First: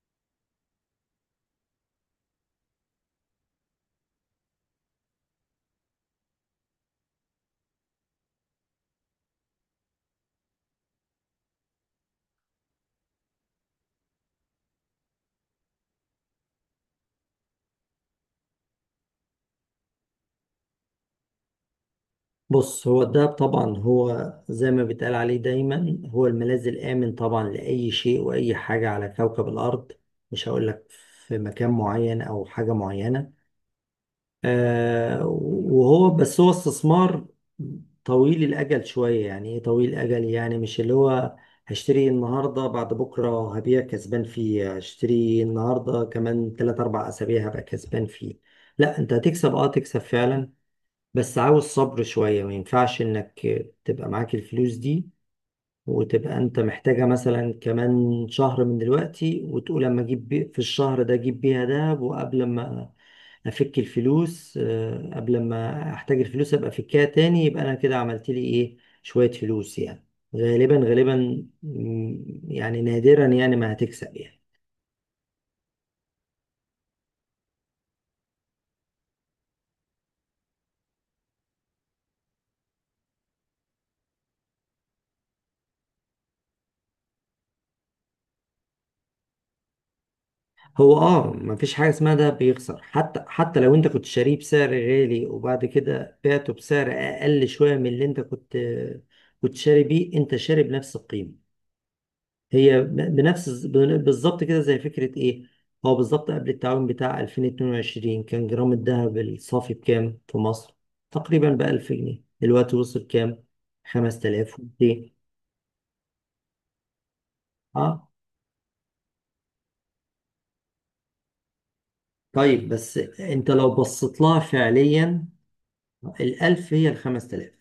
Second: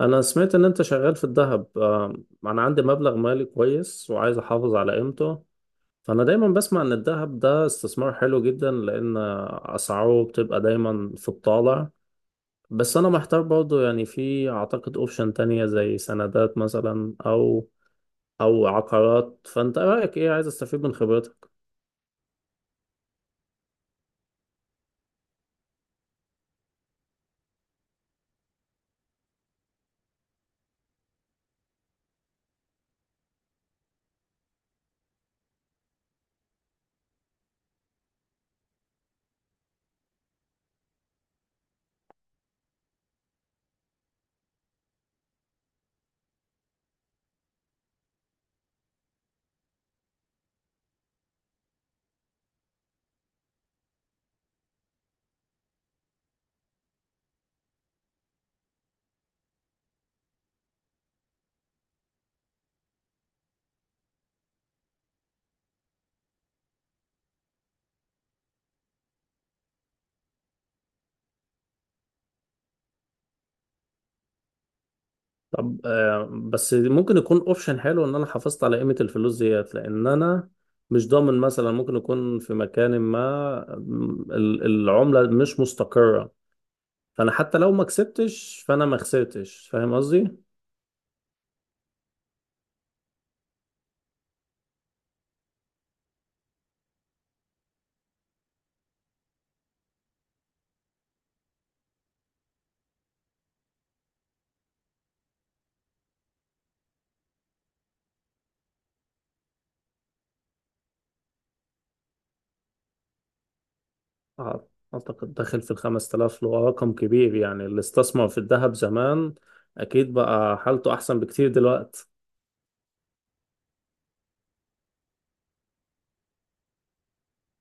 انا سمعت ان انت شغال في الذهب. انا عندي مبلغ مالي كويس وعايز احافظ على قيمته. فانا دايما بسمع ان الذهب ده استثمار حلو جدا لان اسعاره بتبقى دايما في الطالع. بس انا محتار برضو، يعني في اعتقد اوبشن تانية زي سندات مثلا او عقارات. فانت رايك ايه؟ عايز استفيد من خبرتك. بص، هو الدهب طبعا هو زي ما بيتقال عليه دايما، هو الملاذ الآمن طبعا لأي شيء وأي حاجة على كوكب الأرض. مش هقول لك في مكان معين أو حاجة معينة. وهو بس هو استثمار طويل الأجل شوية. يعني إيه طويل الأجل؟ يعني مش اللي هو هشتري النهاردة بعد بكرة هبيع كسبان فيه، هشتري النهاردة كمان تلات أربع أسابيع هبقى كسبان فيه. لا، أنت هتكسب، تكسب فعلا. بس عاوز صبر شوية، ما ينفعش انك تبقى معاك الفلوس دي وتبقى انت محتاجة مثلا كمان شهر من دلوقتي، وتقول اما اجيب في الشهر ده اجيب بيها دهب، وقبل ما افك الفلوس، قبل ما احتاج الفلوس ابقى افكها تاني، يبقى انا كده عملت لي ايه؟ شوية فلوس يعني. غالبا غالبا، يعني نادرا يعني ما هتكسب يعني. طب بس ممكن يكون اوبشن حلو ان انا حافظت على قيمة الفلوس ديت، لان انا مش ضامن. مثلا ممكن يكون في مكان ما العملة مش مستقرة، فانا حتى لو ما كسبتش فانا ما خسرتش. فاهم قصدي؟ هو مفيش حاجه اسمها ده بيخسر. حتى لو انت كنت شاريه بسعر غالي وبعد كده بعته بسعر اقل شويه من اللي انت كنت شاري بيه، انت شاري بنفس القيمه. هي بنفس، بالظبط كده، زي فكره ايه. هو بالظبط قبل التعويم بتاع 2022 كان جرام الذهب الصافي بكام في مصر؟ تقريبا ب 1000 جنيه. دلوقتي وصل كام؟ أع- 5200. اعتقد داخل في الخمس تلاف، اللي هو رقم كبير. يعني اللي اه، استثمر في الذهب زمان اكيد بقى حالته احسن بكتير دلوقتي. طيب، بس انت لو بصيت لها فعليا، الألف هي الخمس تلاف،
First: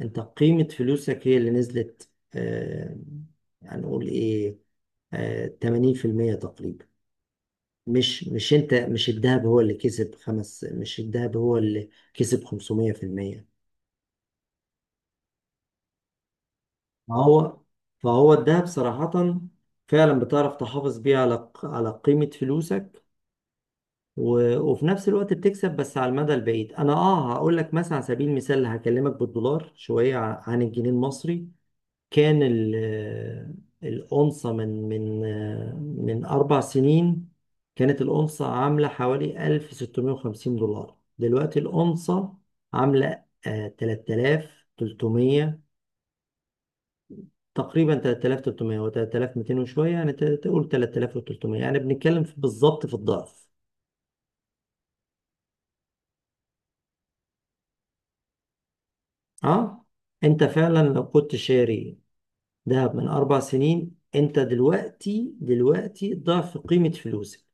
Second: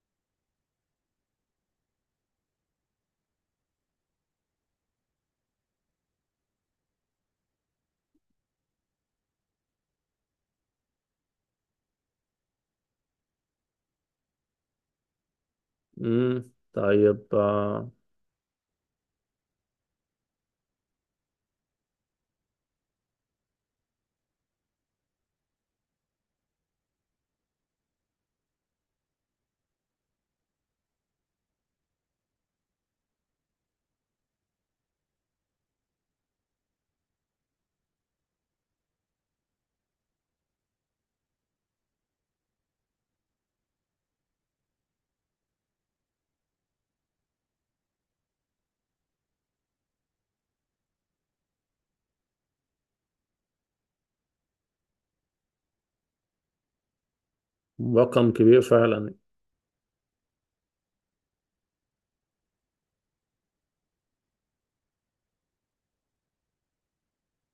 انت قيمة فلوسك هي اللي نزلت، آه، هنقول ايه، 80% تقريبا. مش انت، مش الذهب هو اللي كسب خمس مش الذهب هو اللي كسب 500%. طيب. فهو فهو الذهب صراحة فعلا بتعرف تحافظ بيه على قيمة فلوسك. وفي نفس الوقت بتكسب، بس على المدى البعيد. انا هقول لك مثلا، على سبيل المثال هكلمك بالدولار شوية عن الجنيه المصري. كان الأنثى من 4 سنين كانت الأنثى عاملة حوالي 1650 دولار. دلوقتي الأنثى عاملة 3300 تقريبا، 3300 و 3200 وشوية يعني، تقول 3300 يعني، بنتكلم بالظبط في الضعف. رقم كبير فعلا. اه. انت فعلا لو كنت شاري دهب من 4 سنين انت دلوقتي ضعف قيمة فلوسك.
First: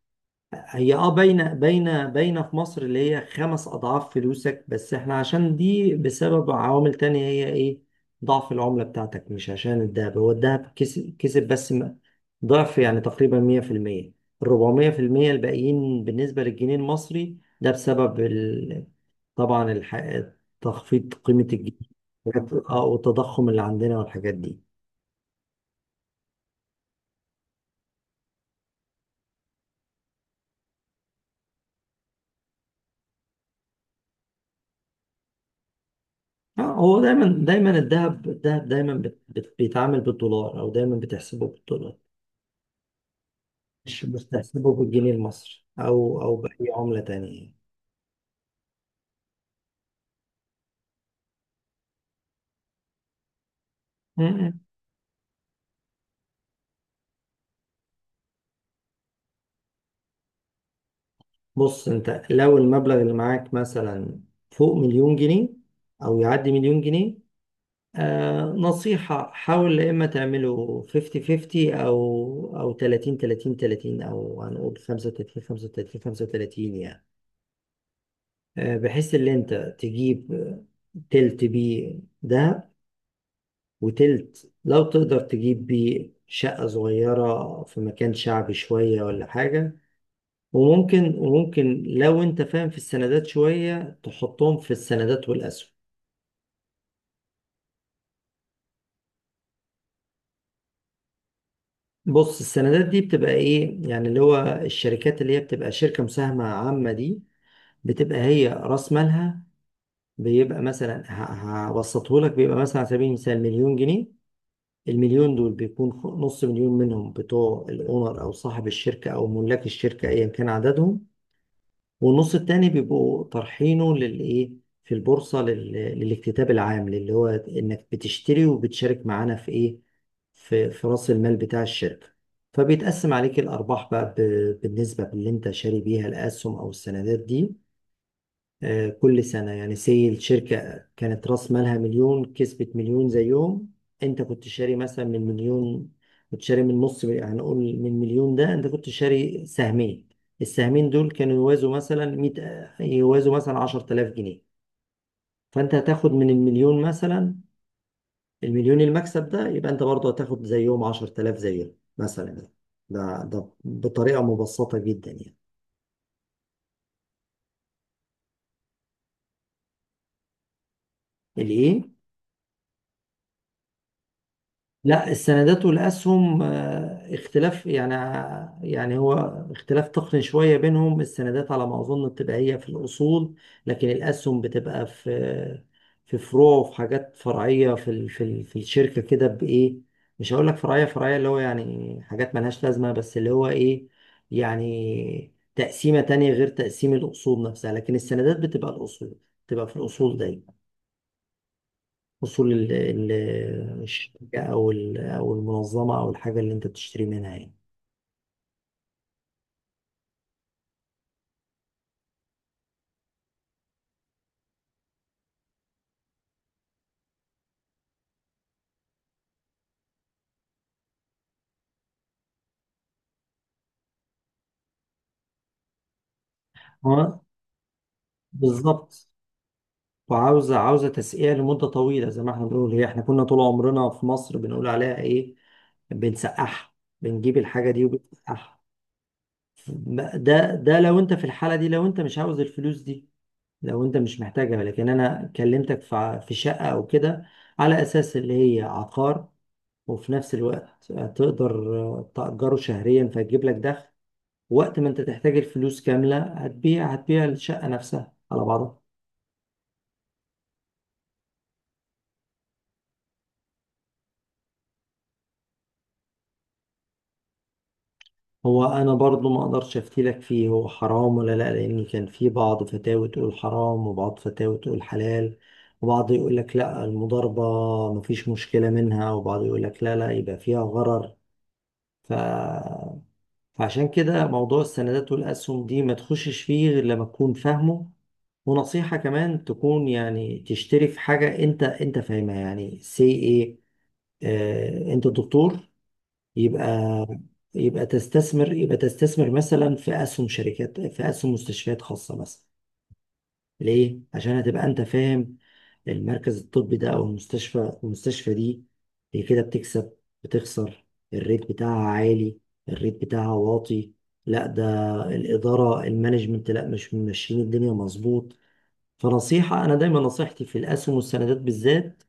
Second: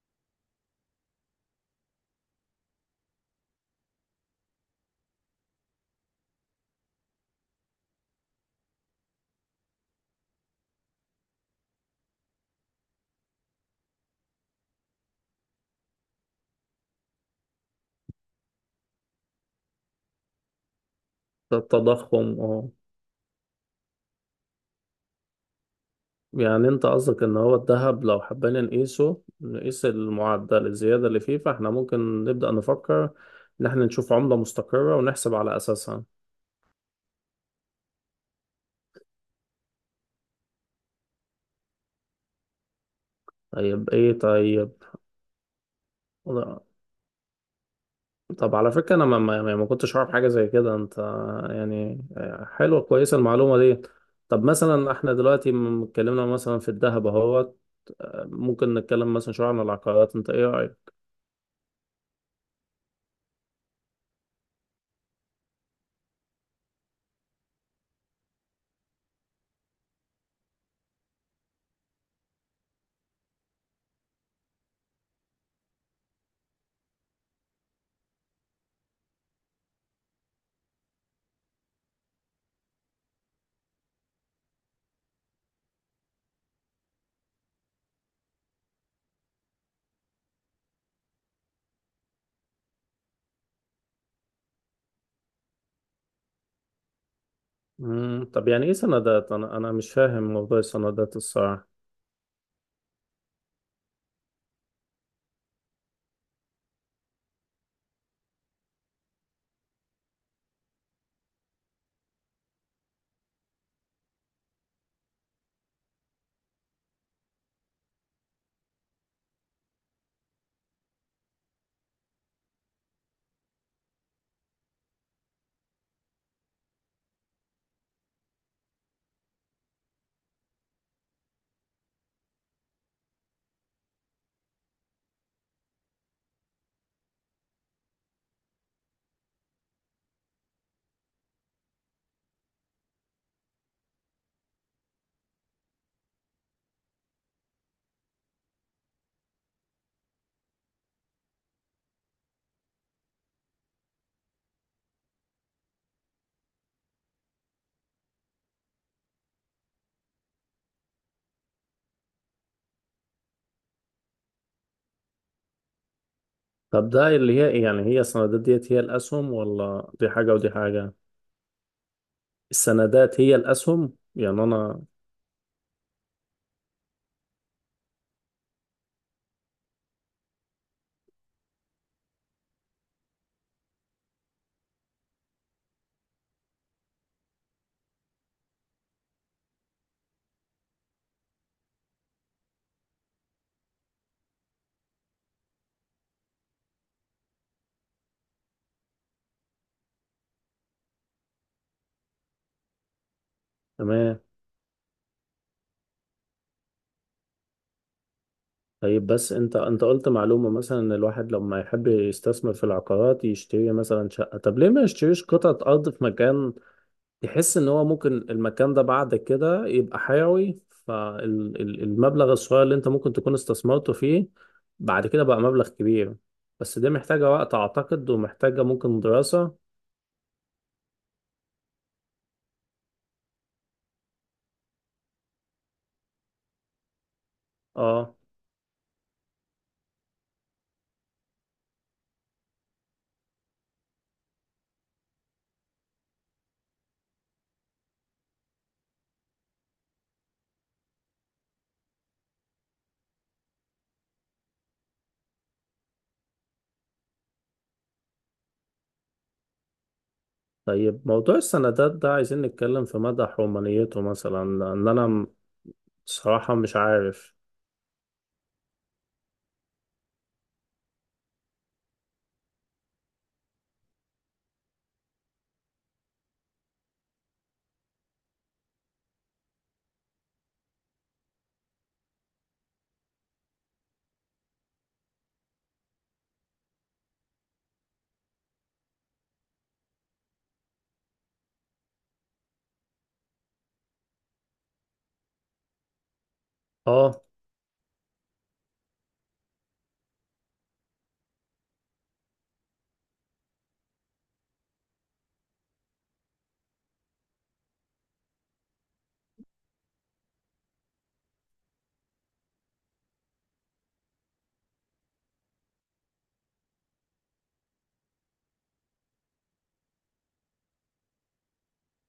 هي باينه باينه باينه في مصر اللي هي خمس اضعاف فلوسك، بس احنا عشان دي بسبب عوامل تانية. هي ايه؟ ضعف العمله بتاعتك، مش عشان الدهب، هو الدهب كسب كسب، بس ضعف يعني تقريبا 100%. ال 400% الباقيين بالنسبه للجنيه المصري ده بسبب طبعا تخفيض قيمه الجنيه. التضخم، اه. اه، والتضخم اللي عندنا والحاجات دي. يعني انت قصدك ان هو الذهب لو حبينا نقيسه نقيس المعدل الزيادة اللي فيه، فاحنا ممكن نبدأ نفكر ان احنا نشوف عملة مستقرة ونحسب على اساسها. اه، هو دايما دايما الذهب الذهب دايما بيتعامل بالدولار، او دايما بتحسبه بالدولار، طيب، مش ايه؟ طيب. بتحسبه بالجنيه المصري او باي عملة تانية يعني. طب على فكرة انا ما, ما, يعني ما كنتش اعرف حاجة زي كده. انت يعني حلوة كويسة المعلومة دي. طب مم. مثلا احنا دلوقتي اتكلمنا مثلا في الذهب اهوت، ممكن نتكلم مثلا شوية عن العقارات. انت ايه رأيك؟ بص انت لو المبلغ اللي معاك مثلا فوق مليون جنيه، او يعدي مليون جنيه، نصيحة: حاول يا اما تعمله 50 50، او 30 30 30، او هنقول 35 35 35 يعني، بحيث ان انت تجيب تلت بيه دهب، وتلت لو تقدر تجيب بيه شقة صغيرة في مكان شعبي شوية ولا حاجة، وممكن لو انت فاهم في السندات شوية تحطهم في السندات والأسهم. طب يعني ايه سندات؟ انا مش فاهم موضوع السندات الصراحة. بص، السندات دي بتبقى ايه يعني؟ اللي هو الشركات اللي هي بتبقى شركة مساهمة عامة دي، بتبقى هي رأس مالها بيبقى مثلا، هبسطه لك، بيبقى مثلا على سبيل المثال مليون جنيه. المليون دول بيكون نص مليون منهم بتوع الأونر أو صاحب الشركة أو ملاك الشركة أيا كان عددهم، والنص التاني بيبقوا طرحينه للايه، في البورصة للاكتتاب العام، اللي هو انك بتشتري وبتشارك معانا في ايه، في رأس المال بتاع الشركة. فبيتقسم عليك الأرباح بقى بالنسبة باللي انت شاري بيها الأسهم أو السندات دي كل سنة يعني. سي الشركة كانت رأس مالها مليون، كسبت مليون زيهم، انت كنت شاري مثلا من مليون، كنت شاري من نص، هنقول من مليون ده انت كنت شاري سهمين، السهمين دول كانوا يوازوا مثلا 100، يوازوا مثلا 10000 جنيه. فانت هتاخد من المليون مثلا، المليون المكسب ده، يبقى انت برضه هتاخد زيهم 10000 زيهم مثلا. ده بطريقة مبسطة جدا يعني. طب ده اللي هي إيه؟ يعني هي السندات ديت هي الأسهم، ولا دي حاجة ودي حاجة؟ الايه؟ السندات هي الأسهم يعني أنا… لا، السندات والاسهم اختلاف يعني. يعني هو اختلاف تقني شويه بينهم. السندات على ما اظن بتبقى هي في الاصول، لكن الاسهم بتبقى في فروع وفي حاجات فرعيه في الشركه كده. بايه؟ مش هقول لك فرعيه فرعيه، اللي هو يعني حاجات ملهاش لازمه، بس اللي هو ايه، يعني تقسيمه تانية غير تقسيم الاصول نفسها، لكن السندات بتبقى الاصول، بتبقى في الاصول دايما. اصول تمام. الشركه او او المنظمه او الحاجه اللي انت بتشتري منها يعني. طيب، بس أنت قلت معلومة مثلا إن الواحد لما يحب يستثمر في العقارات يشتري مثلا شقة. طب ليه ما يشتريش قطعة أرض في مكان يحس إن هو ممكن المكان ده بعد كده يبقى حيوي، فالمبلغ الصغير اللي أنت ممكن تكون استثمرته فيه بعد كده بقى مبلغ كبير؟ بس دي هو محتاجة وقت أعتقد، ومحتاجة ممكن بالظبط. دراسة. وعاوزه تسقية لمده طويله، زي ما احنا بنقول، هي احنا كنا طول عمرنا في مصر بنقول عليها ايه؟ بنسقعها. بنجيب الحاجه دي اه. وبنسقعها. ده لو انت في الحاله دي، لو انت مش عاوز الفلوس دي، لو انت مش محتاجها، لكن انا كلمتك في في شقه او كده، على اساس اللي هي عقار، وفي نفس الوقت تقدر تأجره شهريا فيجيب لك دخل، وقت ما انت تحتاج الفلوس كاملة هتبيع الشقة نفسها على بعضها. طيب، موضوع السندات ده عايزين نتكلم في مدى حرمانيته مثلا، لأن أنا صراحة مش عارف. هو انا برضو ما اقدرش افتي لك فيه، هو حرام ولا لا؟ لان كان في بعض فتاوى تقول حرام وبعض فتاوى تقول حلال، وبعض يقول لك لا المضاربة مفيش مشكلة منها، وبعض يقول لك لا، لا يبقى فيها غرر. ف... فعشان كده موضوع السندات والاسهم دي ما تخشش فيه غير لما تكون فاهمه. ونصيحة كمان تكون يعني تشتري في حاجة انت فاهمها. يعني سي ايه، انت دكتور، يبقى آه، يبقى تستثمر مثلا في اسهم شركات، في اسهم مستشفيات خاصه مثلا. ليه؟ عشان هتبقى انت فاهم. المركز الطبي ده او المستشفى دي هي كده بتكسب، بتخسر. الريت بتاعها عالي، الريت بتاعها واطي. لا، ده الاداره، المانجمنت، لا، مش ماشيين الدنيا مظبوط. فنصيحه انا دايما نصيحتي في الاسهم والسندات بالذات:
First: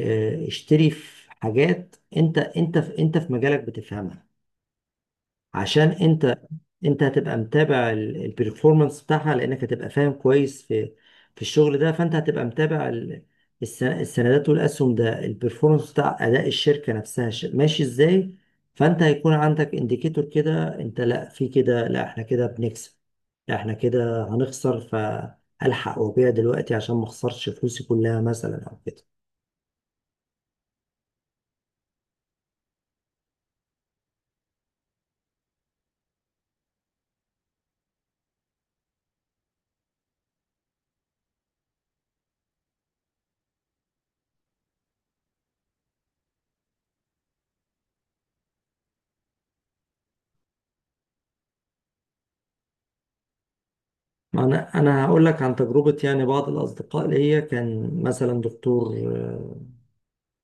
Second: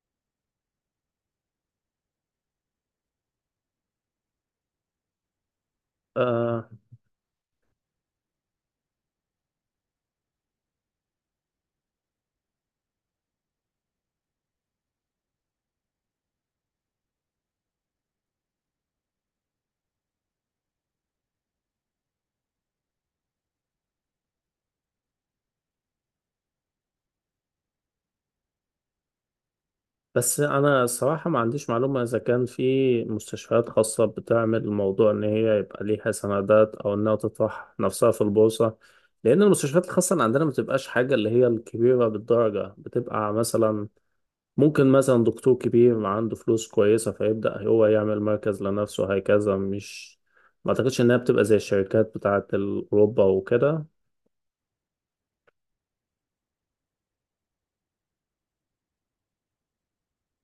اشتري في حاجات انت في مجالك بتفهمها. عشان انت آه. انت هتبقى متابع البرفورمانس بتاعها، لانك هتبقى فاهم كويس في الشغل ده، فانت هتبقى متابع السندات والاسهم، ده البرفورمانس بتاع اداء الشركه نفسها ماشي ازاي. فانت هيكون عندك انديكيتور كده: انت لا، في كده، لا احنا كده بنكسب، لا احنا كده هنخسر، فالحق وابيع دلوقتي عشان ما اخسرش فلوسي كلها مثلا او كده. بس أنا صراحة ما عنديش معلومة إذا كان في مستشفيات خاصة بتعمل الموضوع إن هي يبقى ليها سندات أو إنها تطرح نفسها في البورصة، لأن المستشفيات الخاصة اللي عندنا ما بتبقاش حاجة اللي هي الكبيرة بالدرجة. بتبقى مثلا ممكن مثلا دكتور كبير عنده فلوس كويسة فيبدأ هو يعمل مركز لنفسه، هكذا. مش ما اعتقدش انها بتبقى زي الشركات بتاعة اوروبا وكده. ما انا هقول لك عن تجربه. يعني بعض الاصدقاء ليا كان مثلا دكتور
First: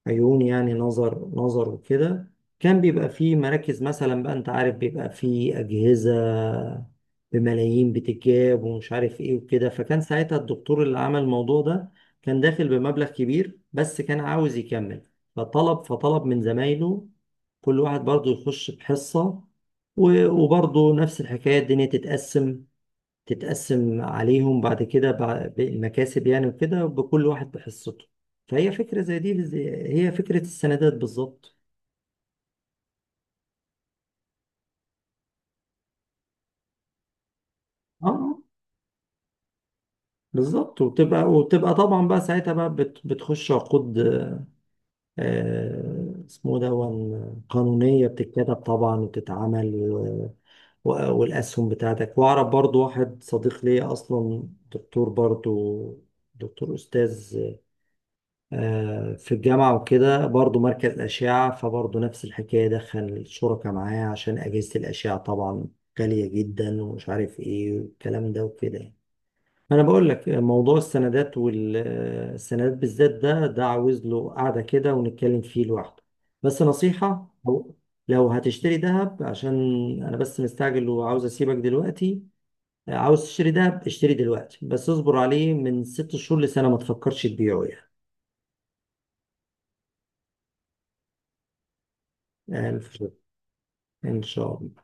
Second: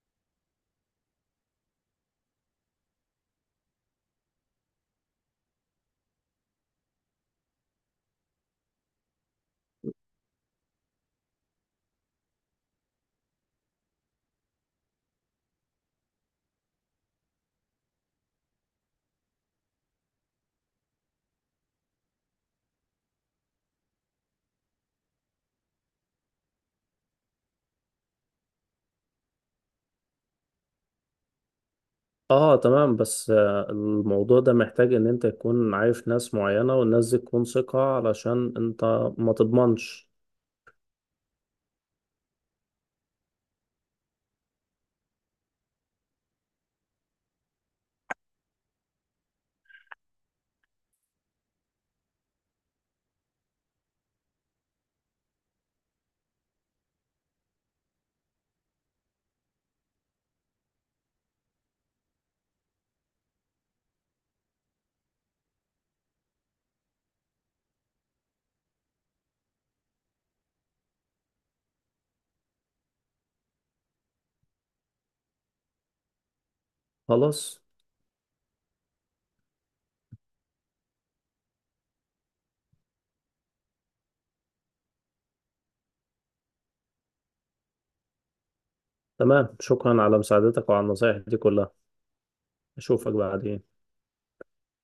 عيون، يعني نظر نظر وكده. كان بيبقى فيه مراكز مثلا بقى، انت عارف بيبقى فيه اجهزه بملايين بتتجاب ومش عارف ايه وكده. فكان ساعتها الدكتور اللي عمل الموضوع ده كان داخل بمبلغ كبير بس كان عاوز يكمل، فطلب من زمايله كل واحد برضه يخش بحصه. وبرضه نفس الحكايه، الدنيا تتقسم عليهم بعد كده، بالمكاسب يعني، وكده، بكل واحد بحصته. فهي فكرة زي دي، هي فكرة السندات بالظبط. اه تمام. بس الموضوع ده محتاج ان انت تكون عارف ناس معينة، والناس دي تكون ثقة اه، آه، علشان انت ما تضمنش. بالظبط. وبتبقى طبعا بقى ساعتها بقى بتخش عقود، آه اسمه ده، قانونية بتتكتب طبعا وبتتعمل، والأسهم بتاعتك. وأعرف برضو واحد صديق ليا أصلا دكتور برضو، دكتور أستاذ في الجامعة وكده، برضو مركز أشعة، فبرضو نفس الحكاية: دخل الشركاء معايا عشان أجهزة الأشعة طبعا غالية جدا ومش عارف إيه والكلام ده وكده يعني. أنا بقول لك، موضوع السندات، والسندات بالذات، ده عاوز له قعدة كده ونتكلم فيه لوحده. بس نصيحة: خلاص، لو هتشتري ذهب عشان، أنا بس مستعجل وعاوز أسيبك دلوقتي، عاوز تشتري ذهب اشتري دلوقتي بس اصبر عليه من 6 شهور لسنة، ما تفكرش تبيعه يعني. تمام. شكرا على مساعدتك وعلى النصايح دي كلها. آه، اشوفك بعدين. ان شاء الله.